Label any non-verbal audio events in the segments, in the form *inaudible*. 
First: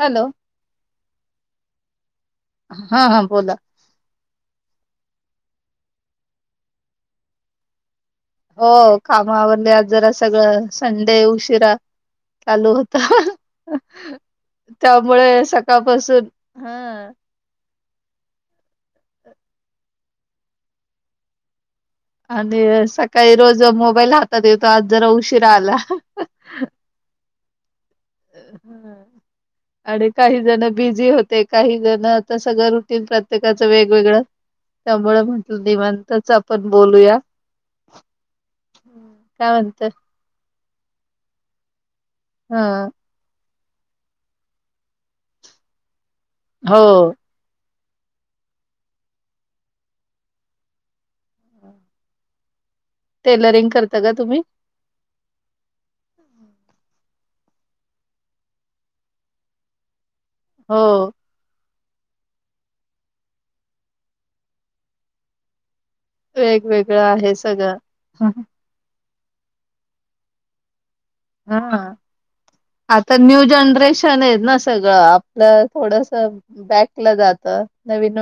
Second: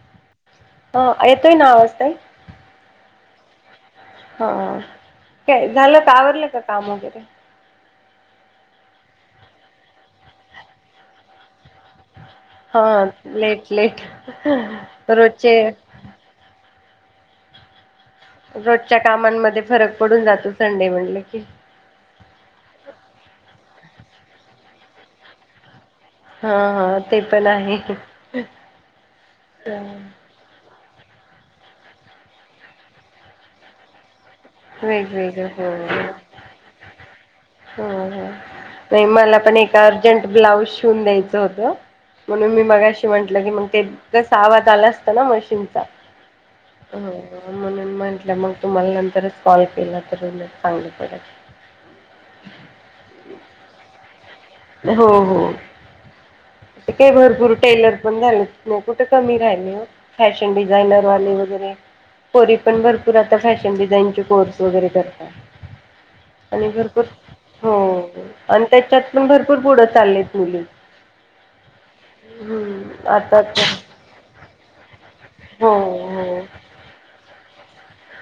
Hello ह येतोय ना आवाज ताई हा हा बोला हा काय झालं का आवरलं का काम वगैरे हो कामावरली आज जरा सगळं संडे उशिरा चालू होता हा लेट लेट त्यामुळे रोजचे सकाळपासून हा रोजच्या कामांमध्ये फरक पडून जातो संडे म्हणलं की आणि सकाळी रोज मोबाईल हातात येतो आज जरा उशिरा आला हा हा ते पण आहे हा. आणि काही जण बिझी होते काही जण आता सगळं रुटन प्रत्येकाच वेगवेगळं त्यामुळे वेगवेगळं म्हटलं निमंतच आपण बोलूया ह नाही मला काय पण ए ् म्ह म्हणतय म्हट हा की मग ते क आवाज आला असत ना मशीनचा हो न म्हून म्हटलं मग तुम्हाला नंतरच सॉल्व केलं तर चांगली पडत टेलरिंग करता का तुम्ही हो हो काही भरपूर टेलर पण झाले नाही कुठं कमी राहिल फॅशन हो डिझाईनरवाले वगैरे पोरी पण भरपूर आता फॅशन डिझाईनचे कोर्स वगैरे करतात आणि वेगवेगळं भरपूर आहे हो सगळं आणि त्याच्यात पण भरपूर पुढं चाललेत मुली हा हम्म आता न्यू तर जनरेशन आहे ना सगळं. हो थोडस. हो. बॅकलं जात नवीन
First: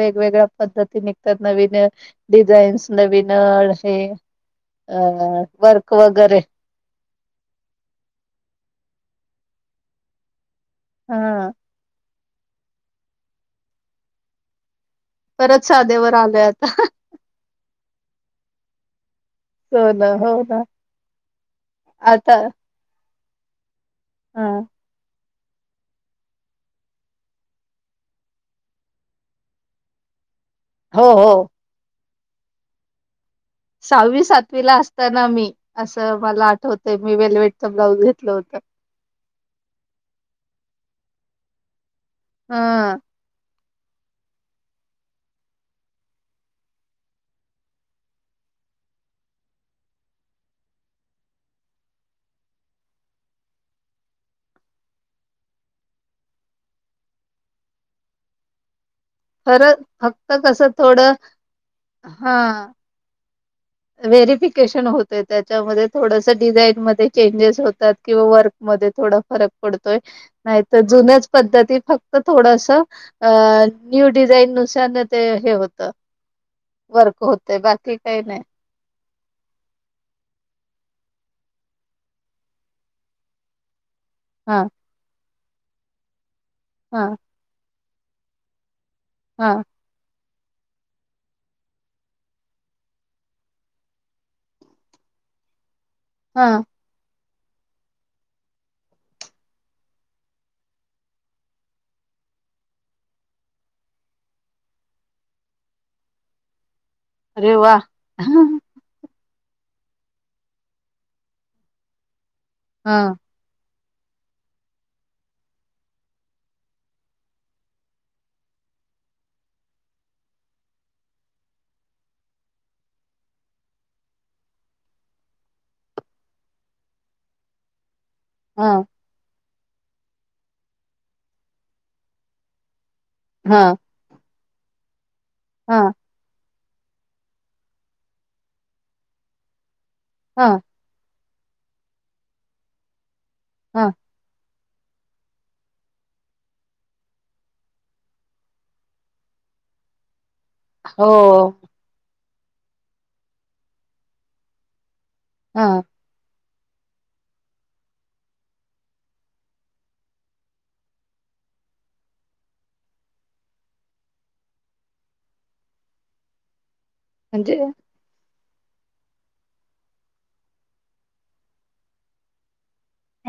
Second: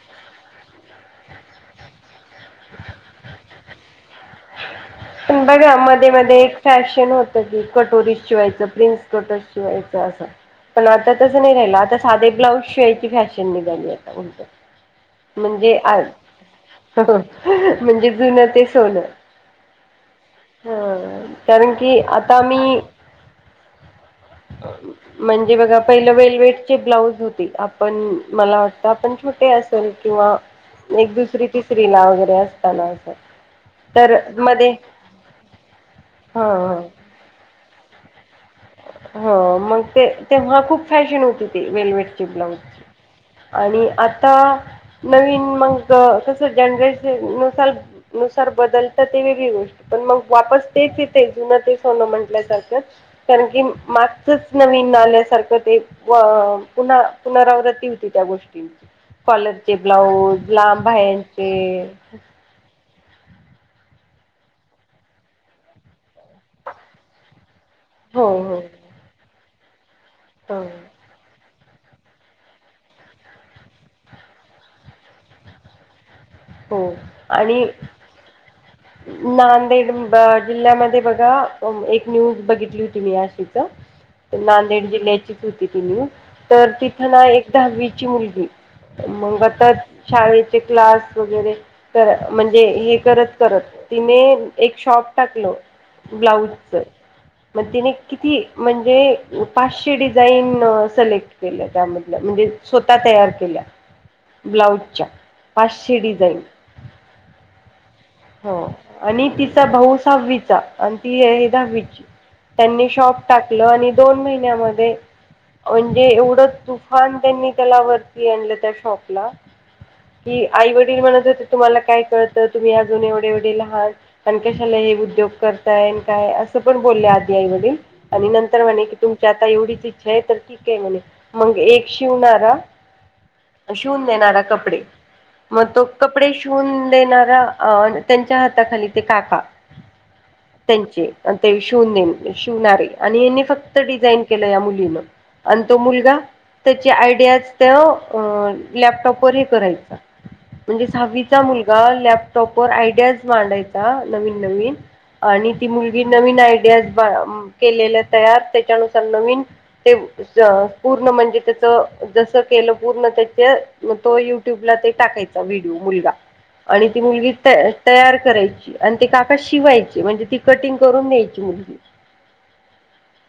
वेगवेगळ्या पद्धती निघतात नवीन डिझाईन्स नवीन अ पण बघा वर्क मध्ये मध्ये वगैरे एक फॅशन होतं की कटोरी शिवायचं प्रिन्स कटोर शिवायचं असं. पण आता तसं हा नाही राहिलं आता साधे ब्लाऊज शिवायची फॅशन निघाली आता म्हणत. परत म्हणजे आ साधेवर आलोय आता म्हणजे जुनं ते सोनं. हो ना हो. ना हा कारण की आता मी ह म्हणजे बघा पहिलं वेलवेट चे ब्लाऊज होते आपण मला वाटतं आपण छोटे असेल किंवा हो एक हो दुसरी तिसरी ला वगैरे असताना असं. तर सहावी मध्ये सातवीला असताना मी असं हा मला आठवत मी वेलवेटच ब्लाऊज घेतलं होतं. ह मग ते तेव्हा खूप फॅशन होती ती वेलवेेड ची ह ब्लाउजची आणि आता नवीन मग कसं जनरेशन नुसल. नुसार बदलताातव बिघऊ पण मग वापस तेच येते जुन तेच होणं म्हंटल्यासारखं कारण की मागचच नवीन आल्यासारखं ते व पुन्हा पुनरावृत्ती होती त्या गोष्टींची खरं कॉलरचे फक्त ब्लाऊज कसं थोडं लांबयांचे हा. व्हेरिफिकेशन होते त्याच्यामध्ये थोडसं डिझाईन मध्ये चेंजेस होतात. किंवा हो वर्क हो मध्ये थोडा फरक पडतोय हो नाही तर जुनच पद्धती फक्त थोडस. अ न्यू डिझाईन नुसार ते हे होतं. हो वर्क होतय आणि बाकी काही नाही. नांदेड जिल्ह्यामध्ये बघा एक न्यूज बघितली होती मी याशीच *inaudible* हां नांदेड जिल्ह्याचीच होती ती न्यू तर तिथं हां ना एक दहावीची मुलगी मग हां आता शाळेचे क्लास वगैरे म्हणजे हे करत. करत तिने एक शॉप टाकल हां ब्लाऊजच मग तिने किती म्हणजे पाचशे डिझाईन सलेक्ट केलं त्यामधलं म्हणजे स्वतः तयार केल्या. ब्लाऊजच्या पाचशे डिझाईन अरे वा. हो हां आणि तिचा भाऊ सहावीचा आणि ती आहे दहावीची त्यांनी हां शॉप टाकलं आणि दोन महिन्यामध्ये म्हणजे एवढं तुफान त्यांनी त्याला वरती आणलं त्या शॉपला कि आई वडील म्हणत होते तुम्हाला काय कळतं तुम्ही अजून एवढे एवढी लहान आहात. पण कशाला हे उद्योग करताय काय असं पण बोलले आधी आई वडील आणि नंतर हां म्हणे. तुमची आता एवढीच इच्छा आहे तर ठीक आहे म्हणे मग एक शिवणारा हां शिवून देणारा कपडे मग तो हां कपडे शिवून देणारा अ त्यांच्या हाताखाली ते काका हा. त्यांचे ते शिवून दे शिवणारे आणि फक्त हां डिझाईन केलं या मुलीन आणि तो मुलगा त्याची आयडियाज त्या लॅपटॉपवरही करायचा. म्हणजे हो सहावीचा मुलगा लॅपटॉप वर आयडियाज मांडायचा नवीन नवीन आणि ती हां मुलगी नवीन आयडिया केलेल्या तयार त्याच्यानुसार नवीन ते पूर्ण म्हणजे त्याच जसं केलं पूर्ण त्याचे मग तो युट्यूबला ते टाकायचा व्हिडिओ मुलगा आणि ती मुलगी म्हणजे तयार करायची आणि ते काका शिवायची म्हणजे ती कटिंग करून द्यायची मुलगी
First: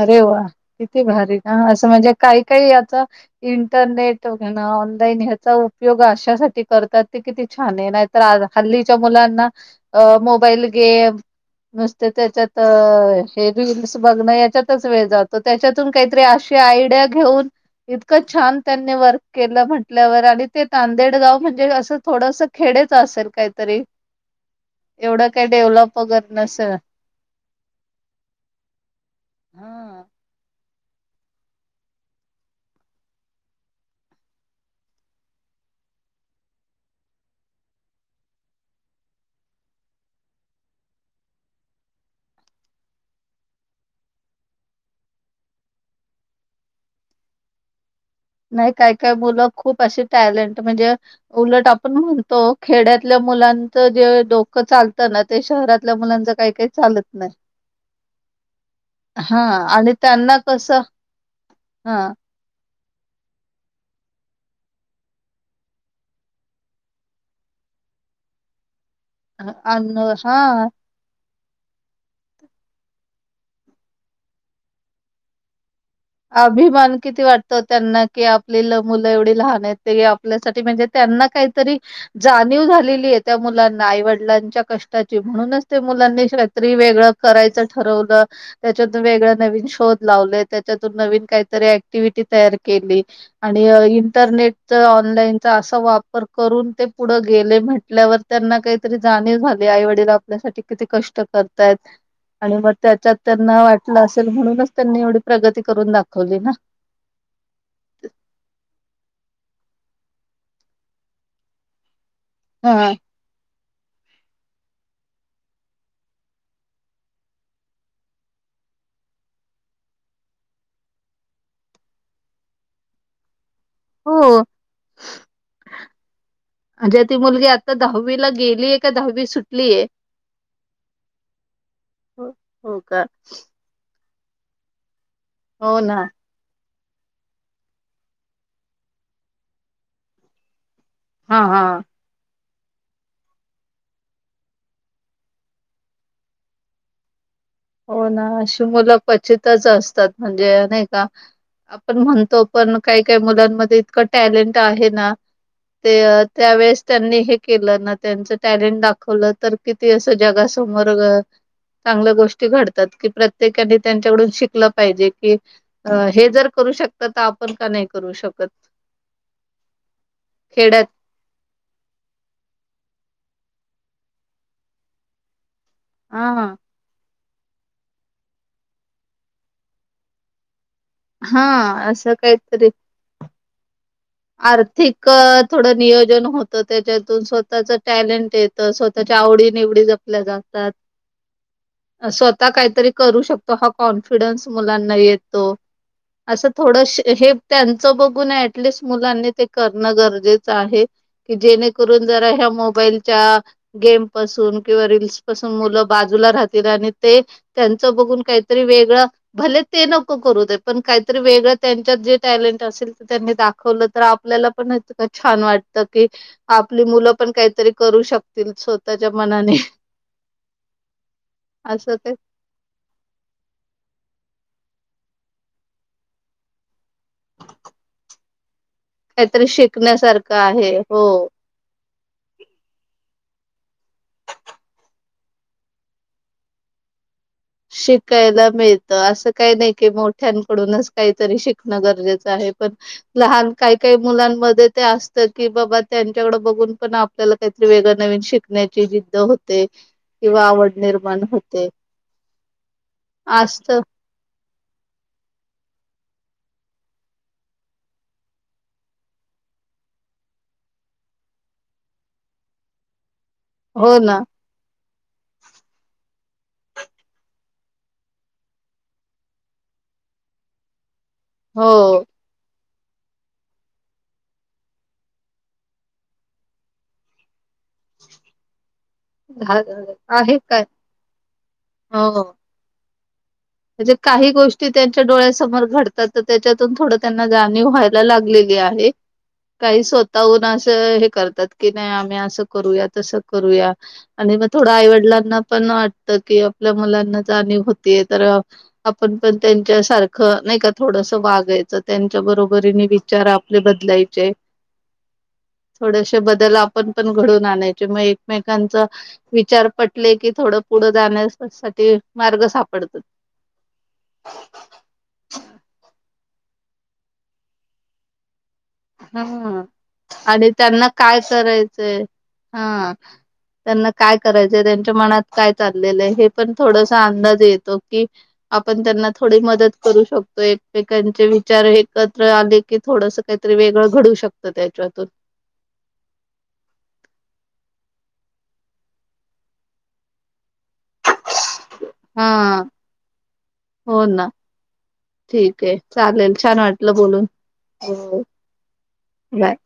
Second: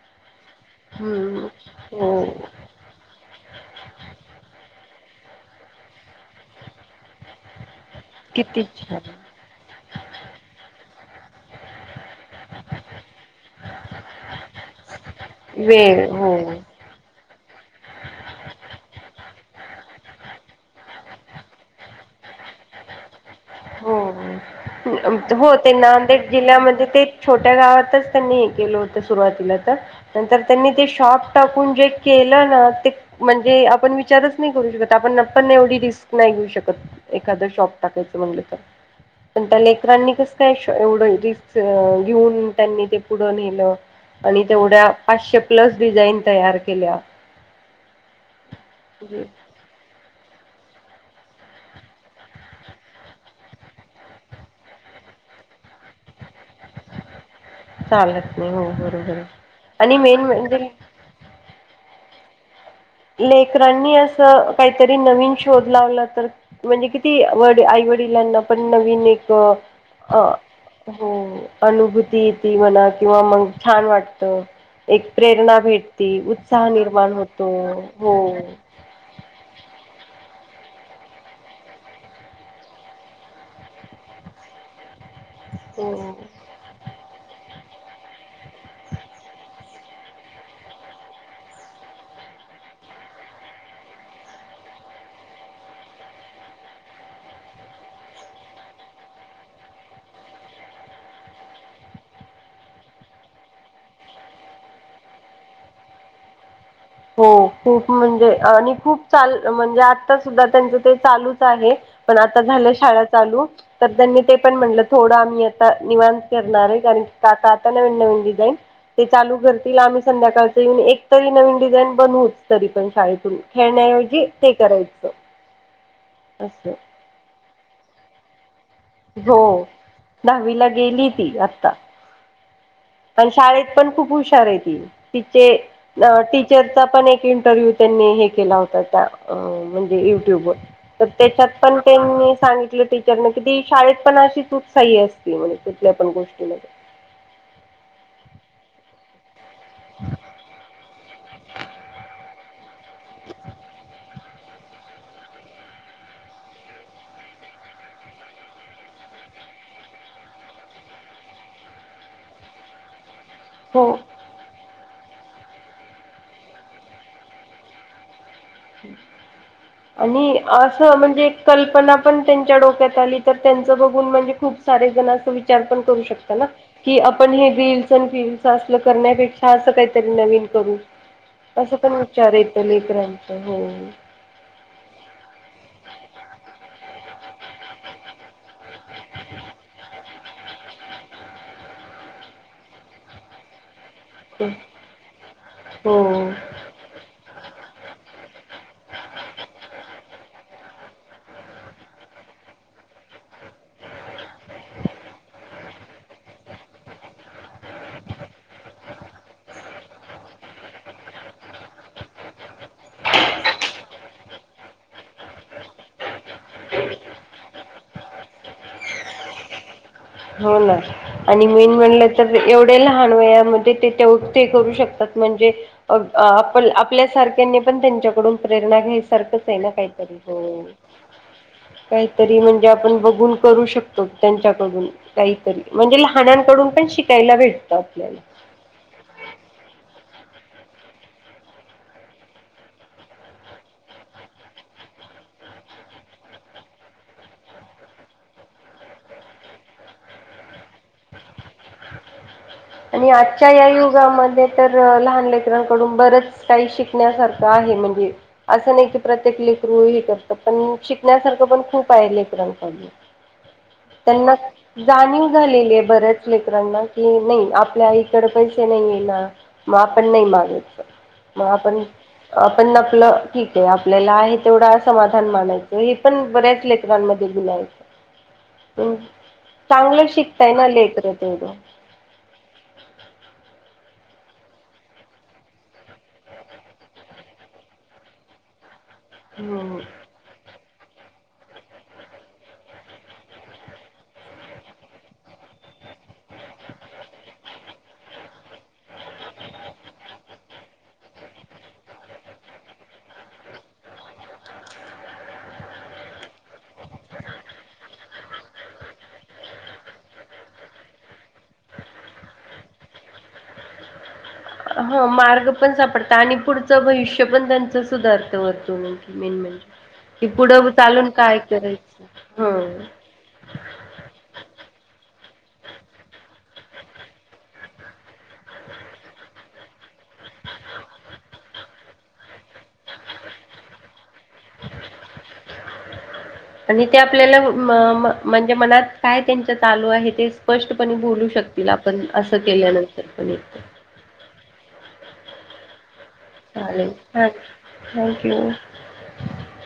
अरे वा किती भारी हम्म का असं म्हणजे हो काही काही आता इंटरनेट व ऑनलाईन ह्याचा उपयोग अशासाठी करतात ते कि ते छान ये नाही तास किती हल्लीच्या छान मुलांना अ मोबाईल गेम नुसते त्याच्यात हे रीलीलस बघण वेळ जातो त्याच्यातून वेळ काहीतरी हो अशी आयडिया घेऊन इतकं छान त्यांनी वर्क केलं म्हटल्यावर आणि ते तांदेडगाव म्हणजे असं थोडस खेडेच असेल काहीतरी हो एवढं काही हो ते डेव्हलप वगैर नांदेड नसेल. जिल्ह्यामध्ये ते छोट्या गावातच त्यांनी हे केलं होतं सुरुवातीला तर हां. नंतर त्यांनी ते शॉप टाकून जे केलं ना ते म्हणजे आपण विचारच नाही करू शकत आपण न् पण एवढी रिस्क नाही घेऊ शकत एखाद शॉप टाकायचं म्हणल की पण त्या लेकरांनी कसं काय एवढं रिस्क घेऊन त्यांनी ते पुढं न्हेलं. आणि तेवढ्या पाचशे प्लस डिझाईन तयार केल्या नाही काय काय मुलं खूप अशी टॅलेंट म्हणजे उलट आपण म्हणतो खेड्यातल्या मुलांचं जे डोकं चालतं ना ते शहरातल्या मुलांच काही काही चालत नाही. चालत नाही हो बरोबर आहे हा आणि मेन त्यांना म्हणजे कसं हा लेकरांनी असं काहीतरी नवीन शोध लावला तर, म्हणजे किती आई वडिलांना पण नवीन एक अन हा हा हो अनुभूती येती म्हणा किंवा मग छान वाटत एक प्रेरणा भेटते उत्साह निर्माण होतो. हो कि आपली मुलं एवढी लहान आहेत, ते आपल्यासाठी म्हणजे त्यांना काहीतरी, जाणीव झालेली आहे त्या मुलांना आईवडिलांच्या कष्टाची म्हणूनच ते हो मुलांनी, वेगळं करायचं ठरवलं त्याच्यातून वेगळ नवीन शोध लावले. त्यातून नवीन काहीतरी ऍक्टिवीटी तयार केली. आणि इंटरनेट ऑनलाईनचा असा वापर करून ते पुढं गेले म्हटल्यावर त्यांना काहीतरी जाणीव झाली आई वडील आपल्यासाठी किती कष्ट करतायत. आणि मग त्याच्यात त्यांना वाटलं असेल म्हणूनच त्यांनी एवढी प्रगती करून दाखवली ना. हो खूप म्हणजे आणि खूप चाल म्हणजे आता सुद्धा त्यांचं ते चालूच आहे. पण आता झाल्या हा. शाळा चालू तर त्यांनी ते पण म्हटलं थोडं आम्ही आता निवांत करणार आहे. कारण की आत्ता आता नवीन नवीन डिझाईन, ते चालू करतील आम्ही संध्याकाळच येऊन एकतरी नवीन डिझाईन बनवूच तरी पण शाळेतून खेळण्याऐवजी हो ते करायचं असं ती मुलगी तर दहावीला गेली हो दहावीला गेली ती आता हो हो का प शाळेत खप हुश त हो ना टरचा पण एक इंटरव्ह्यू त्यांनी हे केला होता त्या म्हणजे युट्यूब वर तर हा त्याच्यात हा पण त्यांनी सांगितलं टीचरन किी शाळेत पण अशी तूच साही असती म्हणजे कुठल्या पण गोष्टीमध्ये हो ना अशी मुलं क्वचितच असतात म्हणजे नाही का आपण म्हणतो पण काही काही मुलांमध्ये इतकं टॅलेंट आहे ना ते त्यावेळेस त्यांनी हे केलं ना त्यांच टॅलेंट दाखवलं तर असं जगासमोर चांगल्या गोष्ट घडतात की प्रत्येकानी हो त्यांच्याकडून शिकलं पाहिजे कि हे जर करू शकत तर आपण का नाही करू शकत आणि खेड्यात असं म्हणजे कल्पना पण त्यांच्या डोक्यात आली तर त्यांच बघून म्हणजे खूप सारे जण अस विचार पण करू शकता ना हा कि आपण हे रील्स आणि फील्स अस करण्यापेक्षा असं काहीतरी नवीन करू हा असं पण विचार येतो काहीतरी लेकरांचं हो आर्थिक थोडं नियोजन होतं. त्याच्यातून स्वतःच टॅलेंट येत. तर स्वतःच्या आवडी निवडी जपल्या जातात. ह *unintelligible* स्वतः काहीतरी करू शकतो हा कॉन्फिडन्स मुलांना येतो हो असं थोड हे त्यांचं बघून ऍटलिस्ट मुलांनी ते करणं गरजेचं आहे. कि जेणेकरून जरा ह्या मोबाईलच्या गेम पासून किंवा रीलस पासून मुलं बाजूला राहतील आणि ते त्यांचं बघून काहीतरी वेगळं भले ते नको करू दे पण काहीतरी वेगळं त्यांच्यात जे टॅलेंट असेल ते त्यांनी दाखव खवलं तर आपल्याला पण छान वाटत की आपली मुलं पण काहीतरी करू शकतील स्वतःच्या मनाने हो ना आणि मेन असं ते म्हटलं तर एवढे लहान वयामध्ये ते तेवढ ते करू शकतात म्हणजे आपण आपल्या सारख्यांनी पण त्यांच्याकडून प्रेरणा घ्यायची काहीतरी सारखंच आहे ना काहीतरी शिकण्यासारखं हो आहे हो. काहीतरी म्हणजे आपण बघून करू शकतो त्यांच्याकडून काहीतरी म्हणजे लहानांकडून पण शिकायला भेट शिकायला मिळ तर असं काही नाही की मोठ्यांकडूनच काहीतरी शिकणं गरजेचं आहे पण लहान काही काही मुलांमध्ये ते असत की बाबा त्यांच्याकड बघून पण आपल्याला काहीतरी वेग नवीन शिकण्याची जिद्द होते किंवा आवड निर्माण होते आणि आजच्या या असत युगामध्ये तर लहान लेकरांकडून बरंच काही शिकण्यासारखं आहे म्हणजे असं नाही की प्रत्येक लेकरू ह करत पण शिकण्यासारखं पण खूप आहे लेकरांक हो ना त्यांना जाणीव झालेली आहे बऱ्याच लेकरांना कि नाही आपल्या आईकड पैसे नाही आहे ना मग आपण नाही मागयच हो महापण आप पण आपलं ठीक आहे आपल्याला हे तेवढा समाधान मानायचं हे पण बऱ्याच लेखनाांमध्ये बुलायचं हम् घा चांगलं आहे शिकताय काय ना लेत्र तेवढं हो म्हणजे काही गोष्टी त्यांच्या डोळ्यासमोर घडतात तर त्याच्यातून थोडं त्यांना जाणीव व्हायला लागलेली आहे हम्म काही स्वतःहून असं हे करतात की नाही आम्ही असं करूया तसं करूया आणि मग थोडं आईवडिलांना पण वाटतं की आपल्या मुलांना जाणीव होतीय तर आपण पण त्यांच्या सारखं नाही का थोडस वागायचं त्यांच्या बरोबरीने विचार आपले बदलायचे अ *unintelligible* थोडेसे बदल आपण पण घडून आणायचे मग एकमेकांच विचार पटले की थोडं पुढं जाण्या साठी मार्ग सापडतात ह मार्ग पण सापडत आणि पुढचं भविष्य पण त्यांचं सुधारते व मेन हा म्हणजे कि आणि पुढं त्यांना चालून काय करायच करायचंय हा त्यांना काय करायचंय त्यांच्या मनात काय चाललेलं आहे हे पण थोडसा अंदाज येतो कि आपण त्यांना थोडी मदत करू शकतो एकमेकांचे विचार एकत्र आले की थोडस काही वेगळं घडू शकतं त्याच्यातून आणि ते आपल्याला म्हणजे मनात काय त्यांच चालू आहे ते स्पष्टपणे बोलू शकत की पण हा असं केल्यानंतर पण एक हो ना ठीक आहे चालेल छान चालेल वाटलं बोलून हां हो थँक्यू बाय